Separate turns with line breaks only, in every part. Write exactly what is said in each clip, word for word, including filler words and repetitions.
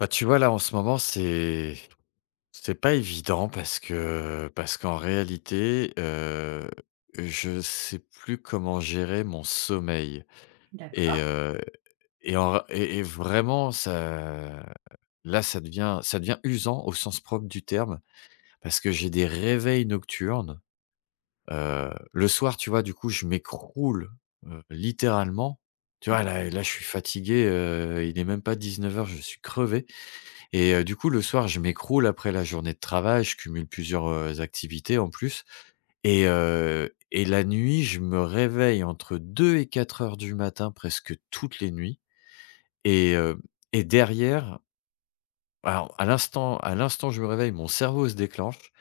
Bah, tu vois, là, en ce moment, c'est c'est pas évident parce que parce qu'en réalité, heu, je sais plus comment gérer mon sommeil et
D'accord,
heu et en et et vraiment ça là, ça devient ça devient usant au sens propre du terme parce que j'ai des réveils nocturnes, heu, le soir, tu vois, du coup, je m'écroule, heu, littéralement, tu vois? Là là, je suis fatigué, heu, il est même pas dix-neuf heures, je suis crevé et heu, du coup, le soir, je m'écroule après la journée de travail, je cumule plusieurs, heu, activités en plus et heu et la nuit, je me réveille entre deux et quatre heures du matin presque toutes les nuits et heu et derrière alors à l'instant à l'instant où je me réveille, mon cerveau se déclenche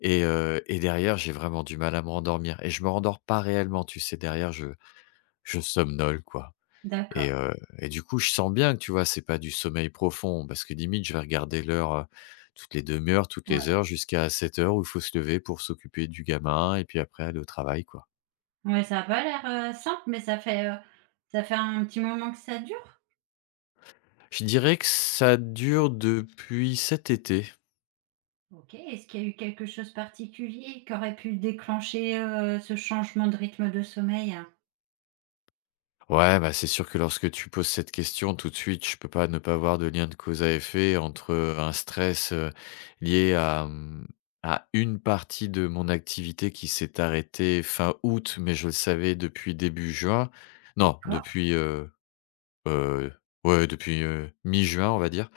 et heu et derrière, j'ai vraiment du mal à me rendormir et je me rendors pas réellement, tu sais? Derrière, je je somnole, quoi.
d'accord,
Et heu et du coup, je sens bien que, tu vois, c'est pas du sommeil profond parce que limite, je vais regarder l'heure, heu, toutes les demi-heures, toutes les
ouais.
heures jusqu'à sept heures où il faut se lever pour s'occuper du gamin et puis après aller au travail, quoi.
Ouais, ça a pas l'air, heu, simple, mais ça fait, heu, ça fait un petit moment que ça dure?
Je dirais que ça dure depuis cet été.
OK. Est-ce qu'il y a eu quelque chose de particulier qui aurait pu déclencher, heu, ce changement de rythme de sommeil, hein?
Ouais, bah, c'est sûr que lorsque tu poses cette question, tout de suite, je peux pas ne pas voir de lien de cause à effet entre un stress, heu, lié à, mmh, à une partie de mon activité qui s'est arrêtée fin août, mais je le savais depuis début juin. Non,
D'accord,
depuis, heu, heu, ouais, depuis, heu, mi-juin, on va dire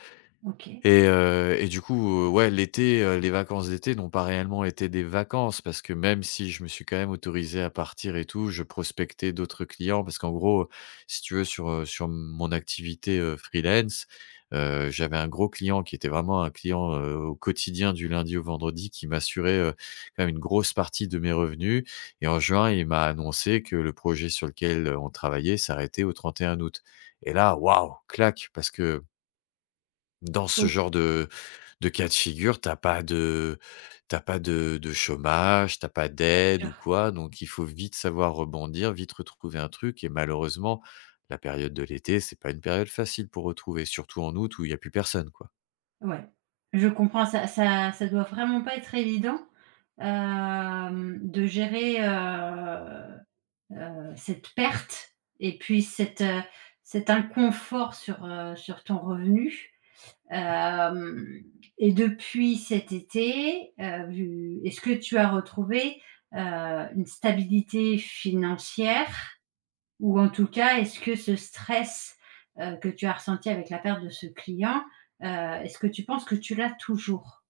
OK.
et heu et du coup, heu, ouais, l'été, heu, les vacances d'été n'ont pas réellement été des vacances parce que même si je me suis quand même autorisé à partir et tout, je prospectais d'autres clients parce qu'en gros, si tu veux, sur, heu, sur mon activité, heu, freelance, heu, j'avais un gros client qui était vraiment un client, heu, au quotidien du lundi au vendredi qui m'assurait, heu, quand même une grosse partie de mes revenus et en juin, il m'a annoncé que le projet sur lequel, heu, on travaillait s'arrêtait au trente et un août et là, waouh, claque parce que dans ce
Oh,
genre de de cas de figure, t'as pas de t'as pas de de chômage, t'as pas d'aide
dur.
ou quoi, donc il faut vite savoir rebondir, vite retrouver un truc et malheureusement, la période de l'été, c'est pas une période facile pour retrouver, surtout en août où il y a plus personne, quoi.
Ouais, je comprends, ça ça ça doit vraiment pas être évident, hem, de gérer, heu heu, cette perte et puis cette heu, cet inconfort sur, heu, sur ton revenu. Hem Et depuis cet été, heu, vu est-ce que tu as retrouvé, heu, une stabilité financière? Ou en tout cas, est-ce que ce stress, heu, que tu as ressenti avec la perte de ce client, heu, est-ce que tu penses que tu l'as toujours?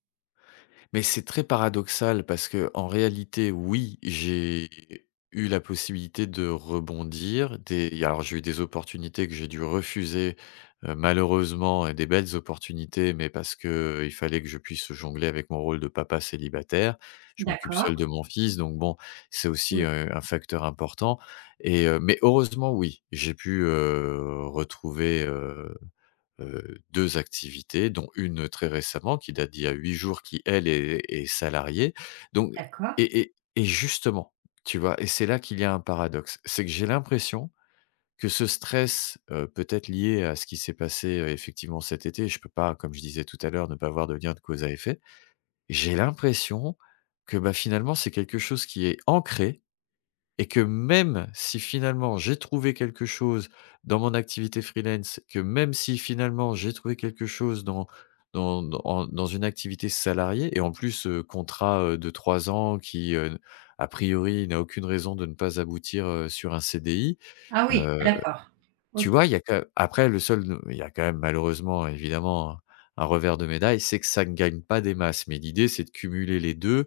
Mais c'est très paradoxal parce que en réalité, oui, j'ai eu la possibilité de rebondir. Des il alors j'ai eu des opportunités que j'ai dû refuser, heu, malheureusement et des belles opportunités, mais parce que il fallait que je puisse jongler avec mon rôle de papa célibataire. Je m'occupe
D'accord,
seul de mon fils, donc bon, c'est aussi,
oui,
heu, un facteur important et heu, mais heureusement oui, j'ai pu, heu, retrouver, heu, deux activités, dont une très récemment qui date d'il y a huit jours, qui elle est est salariée donc
d'accord.
et et et justement, tu vois? Et c'est là qu'il y a un paradoxe. C'est que j'ai l'impression que ce stress, heu, peut-être lié à ce qui s'est passé, heu, effectivement cet été, je peux pas, comme je disais tout à l'heure, ne pas voir de lien de cause à effet. J'ai l'impression que, bah, finalement, c'est quelque chose qui est ancré et que même si finalement j'ai trouvé quelque chose dans mon activité freelance, que même si finalement j'ai trouvé quelque chose dans dans dans en dans une activité salariée et en plus, heu, contrat, heu, de trois ans qui, heu, a priori n'a aucune raison de ne pas aboutir, heu, sur un C D I,
Ah oui,
heu
d'accord. OK.
tu vois, il y a que après le seul euh, il y a quand même malheureusement évidemment un revers de médaille, c'est que ça ne gagne pas des masses, mais l'idée c'est de cumuler les deux,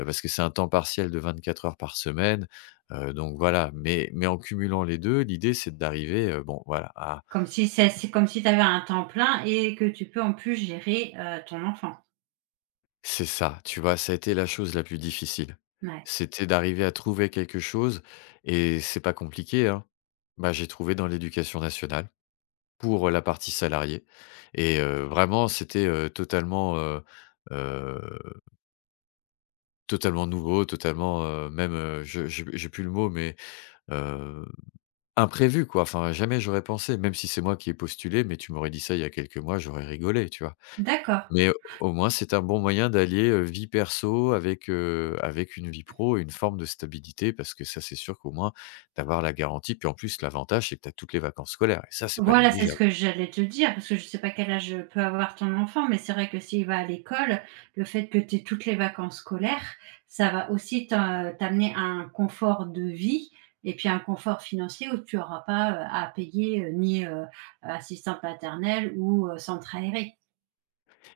heu, parce que c'est un temps partiel de vingt-quatre heures par semaine, heu, donc voilà, mais mais en cumulant les deux, l'idée c'est d'arriver, heu, bon, voilà, à,
Comme si c'est c'est comme si tu avais un temps plein et que tu peux en plus gérer, heu, ton enfant.
c'est ça, tu vois? Ça a été la chose la plus difficile.
Ouais,
C'était d'arriver à trouver quelque chose et c'est pas compliqué, hein. Bah, j'ai trouvé dans l'éducation nationale pour la partie salariée et heu, vraiment c'était, heu, totalement, heu heu, totalement nouveau, totalement, heu, même, heu, je j'ai j'ai plus le mot, mais heu, imprévu, quoi. Enfin jamais j'aurais pensé, même si c'est moi qui ai postulé, mais tu m'aurais dit ça il y a quelques mois, j'aurais rigolé, tu vois?
d'accord.
Mais au moins c'est un bon moyen d'allier, heu, vie perso avec, heu, avec une vie pro et une forme de stabilité, parce que ça c'est sûr qu'au moins d'avoir la garantie, puis en plus l'avantage c'est que tu as toutes les vacances scolaires et ça c'est pas
Voilà, c'est ce
négligeable.
que j'allais te dire, parce que je sais pas quel âge peut avoir ton enfant, mais c'est vrai que s'il va à l'école, le fait que tu aies toutes les vacances scolaires, ça va aussi t'in t'amener un confort de vie et puis un confort financier où tu n'auras pas, heu, à payer, heu, ni, heu, assistante maternelle ou, heu, centre aéré.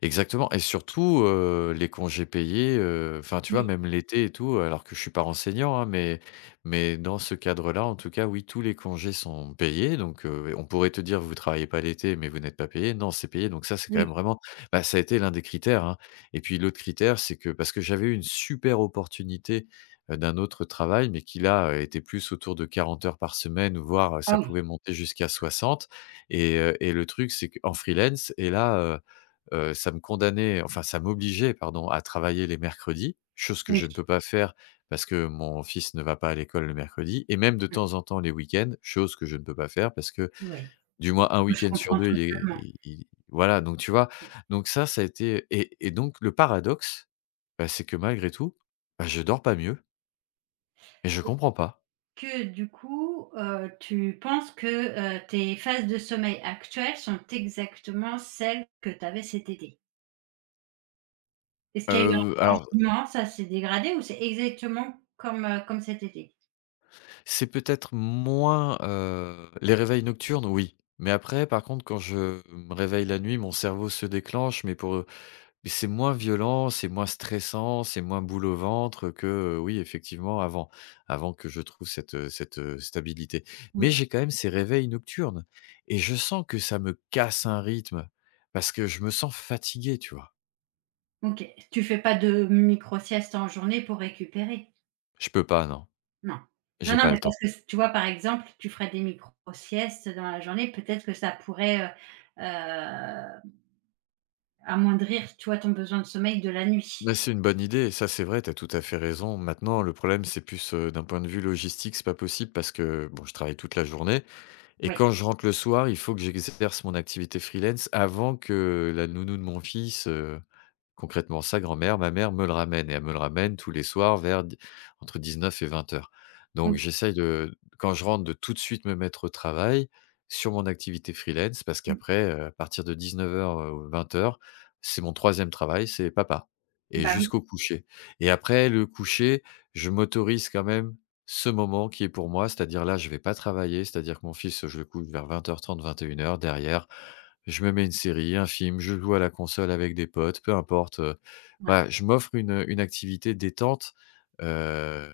Exactement, et surtout, heu, les congés payés, heu, enfin, tu vois,
Oui,
même l'été et tout, alors que je suis pas enseignant, hein, mais mais dans ce cadre-là, en tout cas, oui, tous les congés sont payés, donc heu, on pourrait te dire: «Vous travaillez pas l'été, mais vous n'êtes pas payé.» Non, c'est payé, donc ça, c'est quand même
oui,
vraiment, bah, ça a été l'un des critères, hein, et puis l'autre critère, c'est que, parce que j'avais eu une super opportunité, heu, d'un autre travail, mais qui là, heu, était plus autour de quarante heures par semaine, voire euh, ça
ah oui,
pouvait monter jusqu'à soixante, et heu et le truc, c'est qu'en freelance et là, euh, heu, ça me condamnait, enfin ça m'obligeait, pardon, à travailler les mercredis, chose que
oui,
je ne peux pas faire parce que mon fils ne va pas à l'école le mercredi, et même de
mmh,
temps en temps les week-ends, chose que je ne peux pas faire parce que
oui,
du moins un
je
week-end sur
comprends
deux, il est
totalement.
il il voilà, donc tu vois? Donc ça, ça a été et et donc le paradoxe, bah, c'est que malgré tout, bah, je dors pas mieux et je comprends pas.
Que du coup, heu, tu penses que, heu, tes phases de sommeil actuelles sont exactement celles que tu avais cet été? Est-ce qu'il y a eu
Heu,
un
alors
changement? Ça s'est dégradé ou c'est exactement comme, heu, comme cet été?
c'est peut-être moins, heu, les réveils nocturnes, oui, mais après, par contre, quand je me réveille la nuit, mon cerveau se déclenche, mais pour, Mais c'est moins violent, c'est moins stressant, c'est moins boule au ventre que, heu, oui, effectivement, avant avant que je trouve cette, heu cette, heu, stabilité. Mais
Oui,
j'ai quand même ces réveils nocturnes et je sens que ça me casse un rythme parce que je me sens fatigué, tu vois?
OK. Tu fais pas de micro-sieste en journée pour récupérer?
Je peux pas, non,
Non. Non,
j'ai
non,
pas le
mais parce
temps.
que s tu vois, par exemple, tu ferais des micro-siestes dans la journée, peut-être que ça pourrait, heu heu, amoindrir, tu vois, ton besoin de sommeil de la
Mais
nuit.
c'est une bonne idée, ça, c'est vrai, tu as tout à fait raison. Maintenant, le problème, c'est plus, heu, d'un point de vue logistique, c'est pas possible parce que, bon, je travaille toute la journée et
Oui.
quand je rentre le soir, il faut que j'exerce mon activité freelance avant que la nounou de mon fils, heu Concrètement, sa grand-mère, ma mère me le ramène, et elle me le ramène tous les soirs vers d entre dix-neuf et vingt heures. Donc
OK.
j'essaye, de quand je rentre, de tout de suite me mettre au travail sur mon activité freelance parce
Mmh.
qu'après, heu, à partir de 19:00 heures, euh, ou vingt heures, c'est mon troisième travail, c'est papa, et
Bah, oui,
jusqu'au coucher. Et après le coucher, je m'autorise quand même ce moment qui est pour moi, c'est-à-dire là, je vais pas travailler, c'est-à-dire que mon fils, je le couche vers vingt heures trente-vingt et une heures. Derrière, je me mets une série, un film, je joue à la console avec des potes, peu importe, heu,
ouais.
voilà, je m'offre une, une activité détente, heu,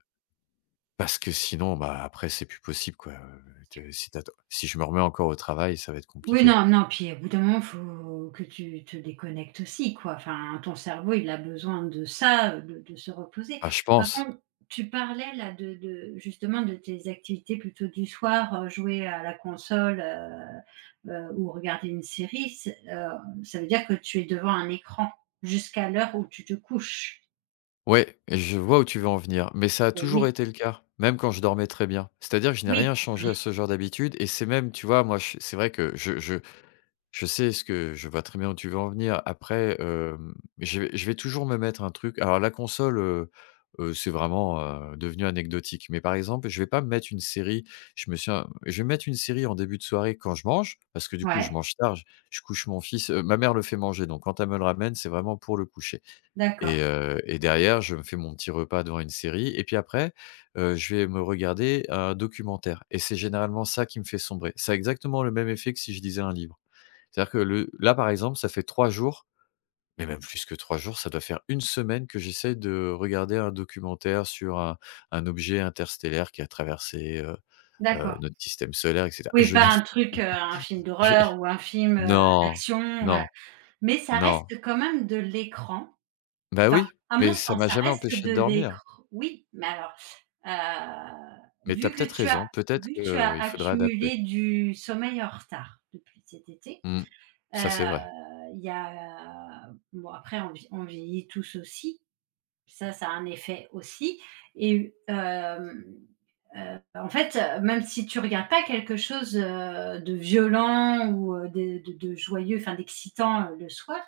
parce que sinon, bah, après c'est plus possible, quoi, heu, te si tu si je me remets encore au travail, ça va être
Oui,
compliqué.
non, non, puis au bout d'un moment, faut que tu te déconnectes aussi, quoi. Enfin, ton cerveau, il a besoin de ça, de, de se reposer.
Ah, je
Par
pense.
contre, tu parlais là de, de- justement de tes activités plutôt du soir, euh, jouer à la console, euh, euh, ou regarder une série. c'est- euh, ça veut dire que tu es devant un écran jusqu'à l'heure où tu te couches.
Ouais, et je vois où tu veux en venir, mais ça a
Eh
toujours
oui,
été le cas, même quand je dormais très bien. C'est-à-dire que je n'ai
oui,
rien changé à ce genre d'habitude et c'est même, tu vois, moi je, c'est vrai que je je. Je sais, ce que je vois très bien où tu veux en venir. Après, hem, je vais je vais toujours me mettre un truc. Alors la console, heu heu, c'est vraiment, heu, devenu anecdotique. Mais par exemple, je vais pas me mettre une série. Je me suis, je vais me mettre une série en début de soirée quand je mange, parce que du coup je
ouais,
mange tard, j je couche mon fils, heu, ma mère le fait manger, donc quand elle me le ramène, c'est vraiment pour le coucher. Et
d'accord,
heu et derrière, je me fais mon petit repas devant une série et puis après, heu, je vais me regarder un documentaire et c'est généralement ça qui me fait sombrer. Ça a exactement le même effet que si je lisais un livre. C'est-à-dire que le là, par exemple, ça fait trois jours, mais même plus que trois jours, ça doit faire une semaine que j'essaye de regarder un documentaire sur un un objet interstellaire qui a traversé, heu heu,
d'accord.
notre système solaire et cetera, et
Oui,
je
pas
n'y
un truc, euh, un film
je
d'horreur ou un film euh,
non,
d'action, voilà.
non,
Mais ça
non.
reste quand même de l'écran.
Bah,
Enfin,
oui,
à mon
mais ça
sens,
m'a
ça
jamais
reste
empêché
de
de dormir.
l'écran. Oui, mais alors, heu,
Mais t'as
vu que
peut-être
tu as
raison, peut-être
vu que tu as
qu'il faudrait adapter.
accumulé du sommeil en retard depuis cet été,
Mmh.
heu,
Ça, c'est vrai.
il y a bon après on vie on vieillit tous aussi, ça, ça a un effet aussi et hem heu, en fait, heu, même si tu regardes pas quelque chose, heu, de violent ou heu, de de de joyeux, enfin d'excitant, heu, le soir,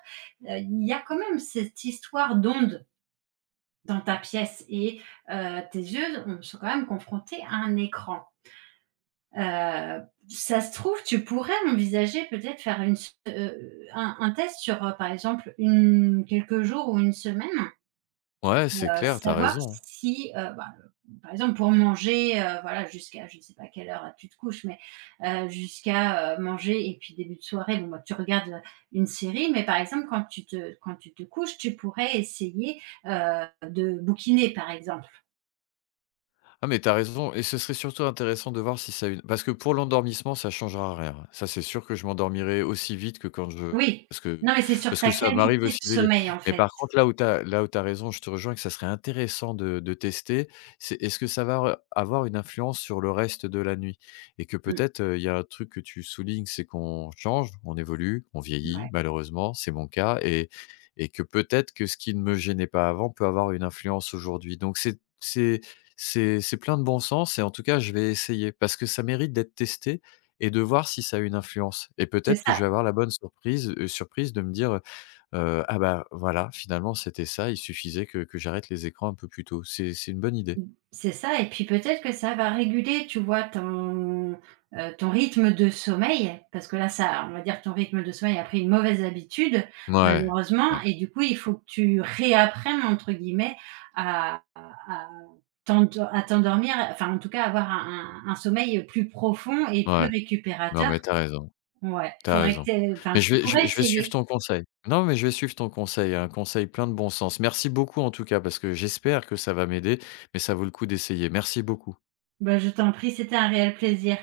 heu, il y a quand même cette histoire d'onde dans ta pièce et heu, tes yeux ont sont quand même confrontés à un écran. Heu, Ça se trouve, tu pourrais envisager peut-être faire une s heu, un un test sur, heu, par exemple, une quelques jours ou une semaine.
Ouais, c'est
Heu,
clair, t'as
savoir
raison.
si, heu, bah, heu, par exemple pour manger, heu, voilà jusqu'à je ne sais pas quelle heure, heu, tu te couches, mais, heu, jusqu'à, heu, manger et puis début de soirée, bon, bah, tu regardes, heu, une série, mais par exemple quand tu te quand tu te couches, tu pourrais essayer, heu, de bouquiner par exemple.
Ah mais t'as raison, et ce serait surtout intéressant de voir si ça a une parce que pour l'endormissement, ça changera rien. Ça, c'est sûr que je m'endormirai aussi vite que quand je
Oui,
parce que
non mais c'est sur
parce que
ta
ça m'arrive
qualité de
aussi de lire.
sommeil en
Mais
fait.
par contre, là où tu as là où t'as raison, je te rejoins que ça serait intéressant de de tester, c'est est-ce que ça va avoir une influence sur le reste de la nuit? Et que
Mmh,
peut-être, heu, il y a un truc que tu soulignes, c'est qu'on change, on évolue, on vieillit
ouais,
malheureusement, c'est mon cas, et et que peut-être que ce qui ne me gênait pas avant peut avoir une influence aujourd'hui. Donc c'est c'est c'est c'est plein de bon sens, et en tout cas, je vais essayer parce que ça mérite d'être testé, et de voir si ça a une influence, et
c'est
peut-être que
ça.
je vais avoir la bonne surprise, heu, surprise de me dire, heu «Ah bah, voilà, finalement, c'était ça, il suffisait que que j'arrête les écrans un peu plus tôt». C'est c'est une bonne idée.
C'est ça et puis peut-être que ça va réguler, tu vois, ton, heu, ton rythme de sommeil, parce que là, ça on va dire ton rythme de sommeil a pris une mauvaise habitude,
Mouais,
malheureusement
ouais,
et du coup, il faut que tu «réapprennes» entre guillemets à à à t'endo à t'endormir, enfin, en tout cas, avoir un un un sommeil plus profond et plus
ouais. Non,
récupérateur.
mais t'as raison,
Ouais,
t'as
faudrait
raison.
que tu
Mais
enfin,
je
tu
vais je
pourrais
vais je vais suivre
essayer.
ton conseil. Non, mais je vais suivre ton conseil, un conseil plein de bon sens. Merci beaucoup, en tout cas, parce que j'espère que ça va m'aider, mais ça vaut le coup d'essayer. Merci beaucoup.
Ben, je t'en prie, c'était un réel plaisir.